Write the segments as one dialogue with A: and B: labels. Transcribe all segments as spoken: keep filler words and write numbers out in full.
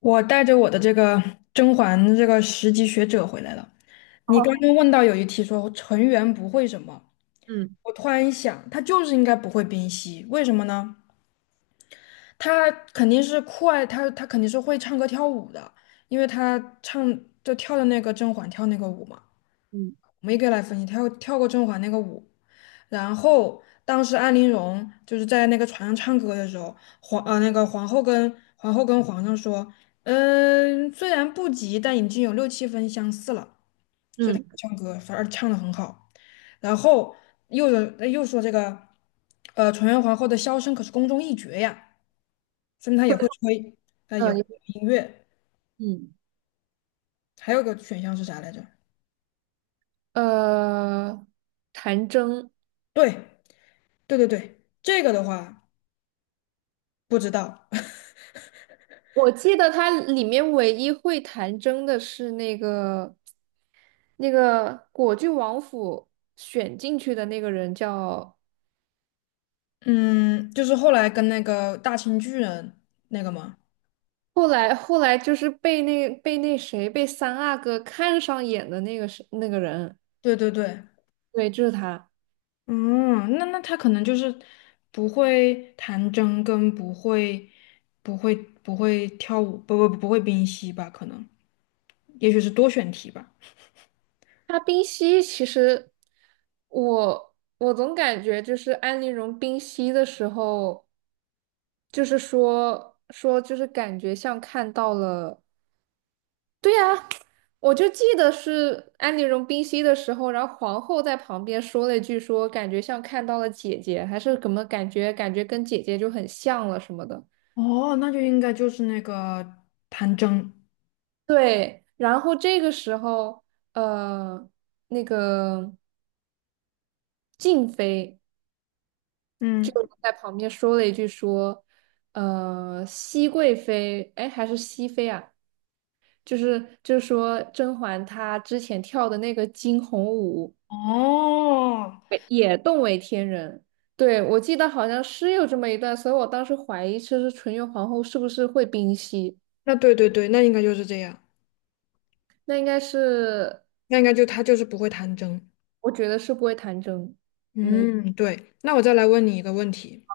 A: 我带着我的这个甄嬛这个十级学者回来了。你
B: 哦，
A: 刚刚问到有一题说纯元不会什么，
B: 嗯
A: 我突然一想，他就是应该不会冰嬉，为什么呢？他肯定是酷爱他，他肯定是会唱歌跳舞的，因为他唱就跳的那个甄嬛跳那个舞嘛。
B: 嗯
A: 我们一个来分析，跳跳过甄嬛那个舞，然后当时安陵容就是在那个船上唱歌的时候，皇呃那个皇后跟皇后跟皇上说，嗯，虽然不及，但已经有六七分相似了，
B: 嗯，
A: 唱歌反而唱得很好。然后又有又说这个，呃，纯元皇后的箫声可是宫中一绝呀，说明她也
B: 对，
A: 会吹，她也会
B: 嗯，
A: 音乐。还有个选项是啥来着？
B: 嗯呃，弹筝。
A: 对对对对，这个的话不知道。
B: 我记得它里面唯一会弹筝的是那个那个果郡王府选进去的那个人叫，
A: 嗯，就是后来跟那个大清巨人那个吗？
B: 后来后来就是被那被那谁被三阿哥看上眼的那个是那个人，
A: 对对对，
B: 对，就是他。
A: 嗯，那那他可能就是不会弹筝，跟不会不会不会跳舞，不不不会冰嬉吧？可能，也许是多选题吧。
B: 他冰溪其实我我总感觉就是安陵容冰溪的时候。就是说说就是感觉像看到了，我就记得是安陵容冰嬉的时候，然后皇后在旁边说了一句说感觉像看到了姐姐，还是怎么感觉感觉跟姐姐就很像了什么的。
A: 哦，那就应该就是那个弹筝。
B: 对，然后这个时候，呃，那个静妃就
A: 嗯，
B: 在旁边说了一句说，呃，熹贵妃，哎，还是熹妃啊？就是就是说甄嬛她之前跳的那个惊鸿舞，
A: 哦，
B: 为也动为天人。对，我记得好像是有这么一段，所以我当时怀疑，其是纯元皇后是不是会冰嬉？
A: 那对对对，那应该就是这样，
B: 那应该是。
A: 那应该就他就是不会弹筝。
B: 我觉得是不会弹筝，没
A: 嗯，对，那我再来问你一个问题。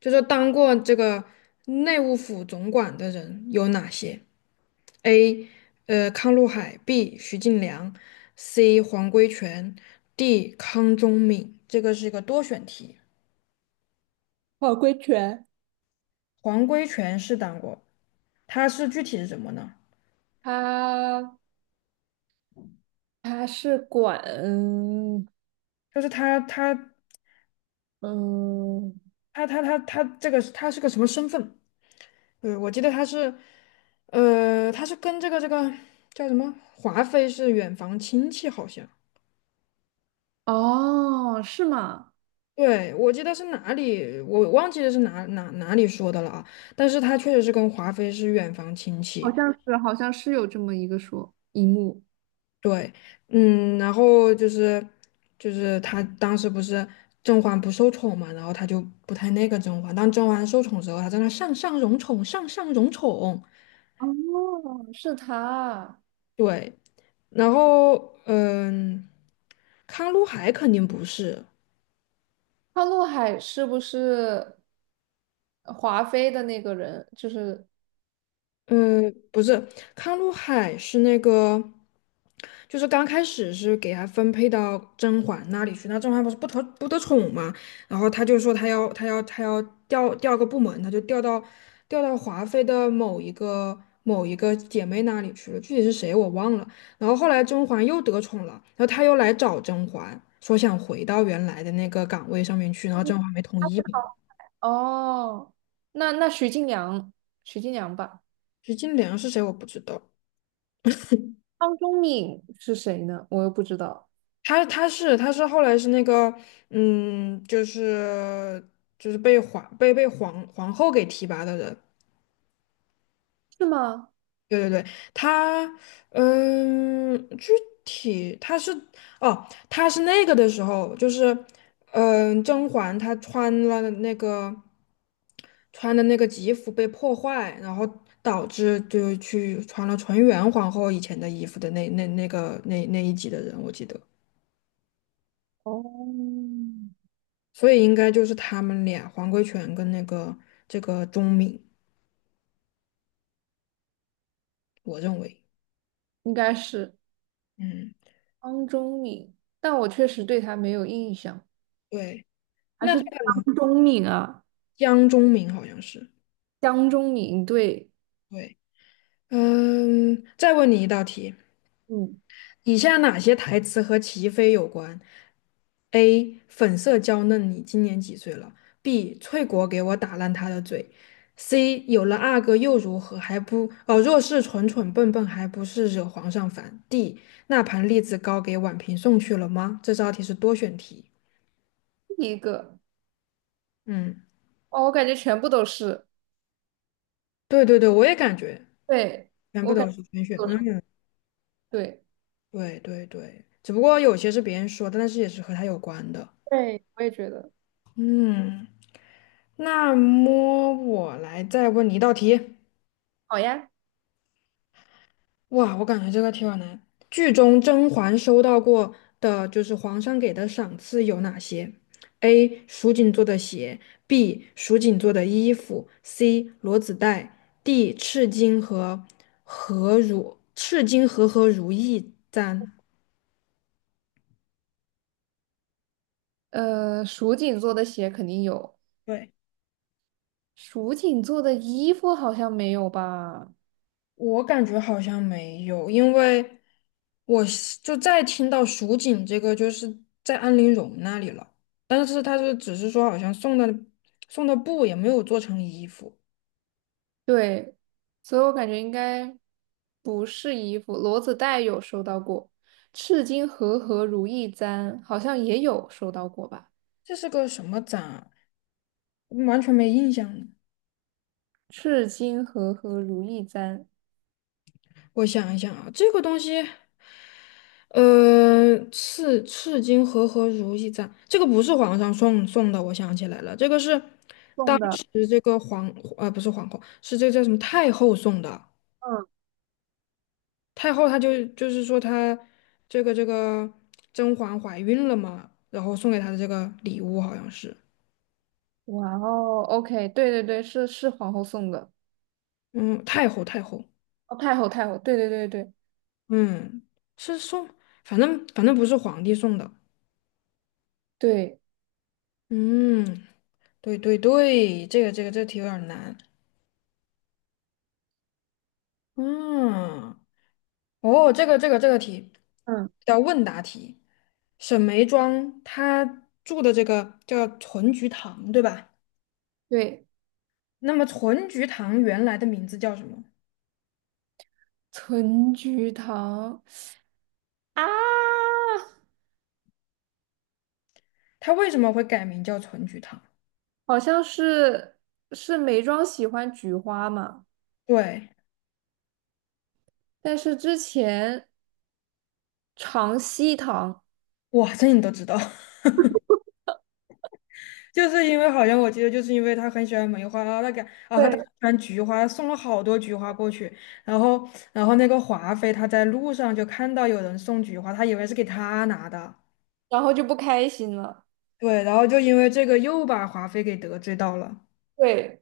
A: 就说当过这个内务府总管的人有哪些？A. 呃，康禄海；B. 徐敬良；C. 黄规全；D. 康宗敏。这个是一个多选题。
B: 好规全。
A: 黄规全是当过，他是具体是什么呢？
B: 他他是管，
A: 就是他他
B: 嗯。
A: 他他他他这个他是个什么身份？呃，我记得他是，呃，他是跟这个这个叫什么华妃是远房亲戚，好像。
B: 哦，是吗？
A: 对，我记得是哪里，我忘记了是哪哪哪里说的了啊。但是他确实是跟华妃是远房亲
B: 好
A: 戚。
B: 像是，好像是有这么一个说一幕。
A: 对，嗯，然后就是就是他当时不是甄嬛不受宠嘛，然后他就不太那个甄嬛。当甄嬛受宠时候，他在那上上荣宠，上上荣宠。
B: 哦，是他。
A: 对，然后嗯，康禄海肯定不是，
B: 潘陆海是不是华妃的那个人？就是。
A: 嗯，不是，康禄海是那个，就是刚开始是给他分配到甄嬛那里去，那甄嬛不是不得不得宠嘛，然后他就说他要他要他要调调个部门，他就调到调到华妃的某一个某一个姐妹那里去了，具体是谁我忘了。然后后来甄嬛又得宠了，然后他又来找甄嬛，说想回到原来的那个岗位上面去，然后甄嬛没同意嘛，
B: 哦，那那徐静良，徐静良吧。
A: 实金莲是谁我不知道。
B: 汤中敏是谁呢？我又不知道。
A: 他他是他是后来是那个嗯，就是就是被皇被被皇皇后给提拔的人，
B: 是吗？
A: 对对对，他嗯，具体他是哦，他是那个的时候，就是嗯，甄嬛她穿了那个穿的那个吉服被破坏，然后导致就去穿了纯元皇后以前的衣服的那那那个那那一集的人，我记得。
B: 哦，
A: 所以应该就是他们俩，黄贵全跟那个这个钟敏，我认为，
B: 应该是
A: 嗯，
B: 汤中敏，但我确实对他没有印象。
A: 对，
B: 还
A: 那
B: 是江中敏啊？
A: 江钟敏好像是，
B: 江中敏，对，
A: 对，嗯，再问你一道题，
B: 嗯。
A: 以下哪些台词和齐飞有关？A. 粉色娇嫩，你今年几岁了？B. 翠果给我打烂他的嘴。C. 有了阿哥又如何？还不哦，若是蠢蠢笨笨，还不是惹皇上烦。D. 那盘栗子糕给婉嫔送去了吗？这道题是多选题。
B: 第一个。
A: 嗯，
B: 哦，我感觉全部都是。
A: 对对对，我也感觉
B: 对，
A: 全部
B: 我感
A: 都
B: 觉
A: 是玄学。
B: 都是，
A: 嗯，
B: 对，
A: 对对对，只不过有些是别人说的，但是也是和他有关的。
B: 对，我也觉得。
A: 嗯，那么我来再问你一道题。
B: 好呀。
A: 哇，我感觉这个题好难。剧中甄嬛收到过的就是皇上给的赏赐有哪些？A. 蜀锦做的鞋，B. 蜀锦做的衣服，C. 罗子带，D. 赤金和和如赤金和和如意簪。
B: 呃，蜀锦做的鞋肯定有。
A: 对。
B: 蜀锦做的衣服好像没有吧？
A: 我感觉好像没有，因为我是就再听到蜀锦这个，就是在安陵容那里了，但是他是只是说好像送的送的布也没有做成衣服，
B: 对，所以我感觉应该不是衣服。罗子带有收到过。赤金和和如意簪好像也有收到过吧？
A: 这是个什么展啊？完全没印象呢。
B: 赤金和和如意簪
A: 我想一想啊，这个东西，呃，赤赤金和和如意簪，这个不是皇上送送的，我想起来了，这个是当
B: 送的，
A: 时这个皇，呃，不是皇后，是这个叫什么太后送的。
B: 嗯。
A: 太后她就就是说她这个这个甄嬛怀孕了嘛，然后送给她的这个礼物好像是，
B: 哇哦，OK，对对对，是是皇后送的。
A: 嗯，太后太后，
B: 哦，太后太后，对对对对
A: 嗯，是送，反正反正不是皇帝送的，
B: 对，
A: 嗯，对对对，这个这个这个题有点难，嗯，哦，这个这个这个题
B: 嗯，
A: 叫问答题，沈眉庄她住的这个叫纯菊堂，对吧？
B: 对。
A: 那么纯菊堂原来的名字叫什么？
B: 存菊堂啊。
A: 他为什么会改名叫纯菊糖？
B: 好像是是眉庄喜欢菊花嘛。
A: 对，
B: 但是之前长希堂。
A: 哇，这你都知道，就是因为好像我记得，就是因为他很喜欢梅花，然后他给喜
B: 对，
A: 欢菊花，送了好多菊花过去。然后，然后那个华妃她在路上就看到有人送菊花，她以为是给她拿的，
B: 然后就不开心了。
A: 对，然后就因为这个又把华妃给得罪到了。
B: 对，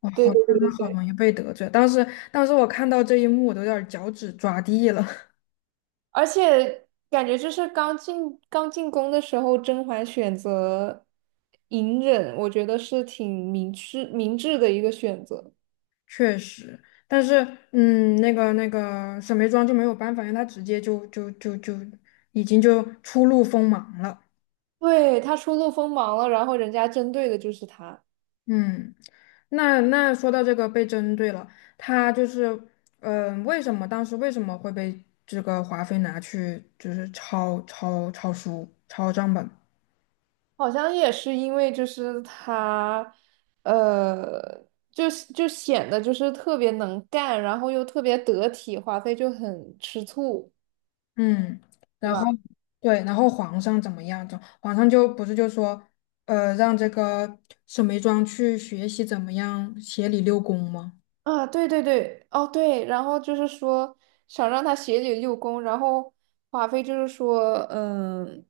A: 哇，
B: 对
A: 华
B: 对。
A: 妃她好容易被得罪，当时当时我看到这一幕，我都有点儿脚趾抓地了。
B: 而且感觉就是刚进刚进宫的时候，甄嬛选择隐忍，我觉得是挺明智明智的一个选择。
A: 确实，但是嗯，那个那个沈眉庄就没有办法，因为她直接就就就就已经就初露锋芒了。
B: 对，她初露锋芒了，然后人家针对的就是她。
A: 嗯，那那说到这个被针对了，她就是嗯、呃为什么当时为什么会被这个华妃拿去就是抄抄抄书抄账本？
B: 好像也是因为就是她，呃，就是就显得就是特别能干，然后又特别得体，华妃就很吃醋。
A: 嗯，
B: 对
A: 然后
B: 吧？
A: 对，然后皇上怎么样？就皇上就不是就说呃让这个沈眉庄去学习怎么样协理六宫吗？
B: 啊，对对对，哦对，然后就是说想让他协理六宫。然后华妃就是说，嗯，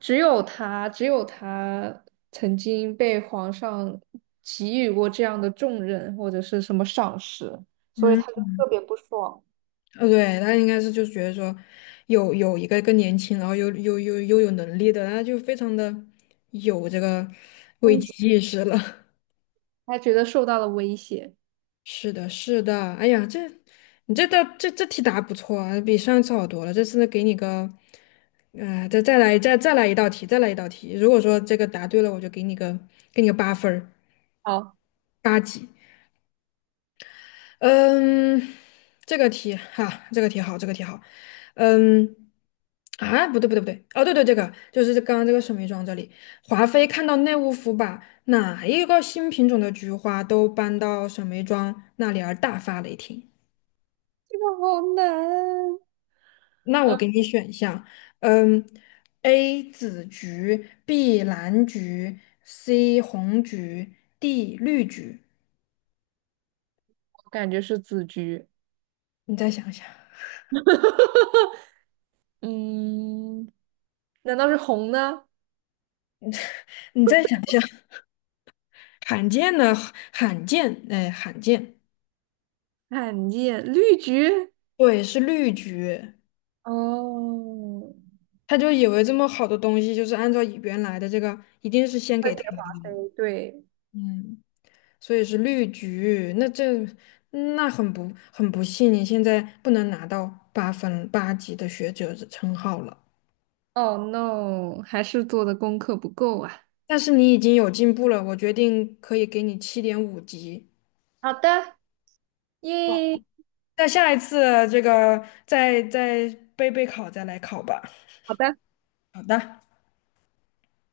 B: 只有他，只有他曾经被皇上给予过这样的重任或者是什么赏识，所以
A: 嗯。
B: 他就特别不爽，
A: 呃，对，他应该是就是觉得说有有一个更年轻，然后又又又又有能力的，他就非常的有这个危
B: 嗯。
A: 机意识了。
B: 他觉得受到了威胁。
A: 是的，是的，哎呀，这你这道这这题答不错啊，比上次好多了。这次呢，给你个，呃，再再来再再来一道题，再来一道题。如果说这个答对了，我就给你个给你个八分儿，
B: 好。
A: 八级。嗯，这个题哈，这个题好，这个题好。嗯，啊，不对不对不对，哦对对，这个就是刚刚这个沈眉庄这里，华妃看到内务府把哪一个新品种的菊花都搬到沈眉庄那里而大发雷霆。
B: 这个好难。
A: 那我
B: 嗯，
A: 给你选项，嗯，A 紫菊，B 蓝菊，C 红菊，D 绿菊。
B: 我感觉是紫菊。
A: 你再想想，
B: 嗯，难道是红呢？
A: 你再想想，罕见的罕见，哎，罕见。
B: 罕见绿菊。
A: 对，是绿菊，
B: 哦。
A: 他就以为这么好的东西就是按照原来的这个，一定是先
B: 会
A: 给
B: 飞
A: 他
B: 华
A: 的，
B: 妃，对。
A: 嗯，所以是绿菊，那这那很不很不幸，你现在不能拿到八分八级的学者的称号了，
B: O h no,还是做的功课不够啊。
A: 但是你已经有进步了，我决定可以给你七点五级，
B: 好的。耶。
A: 那下一次这个再再备备考再来考吧。
B: 好的。
A: 好的。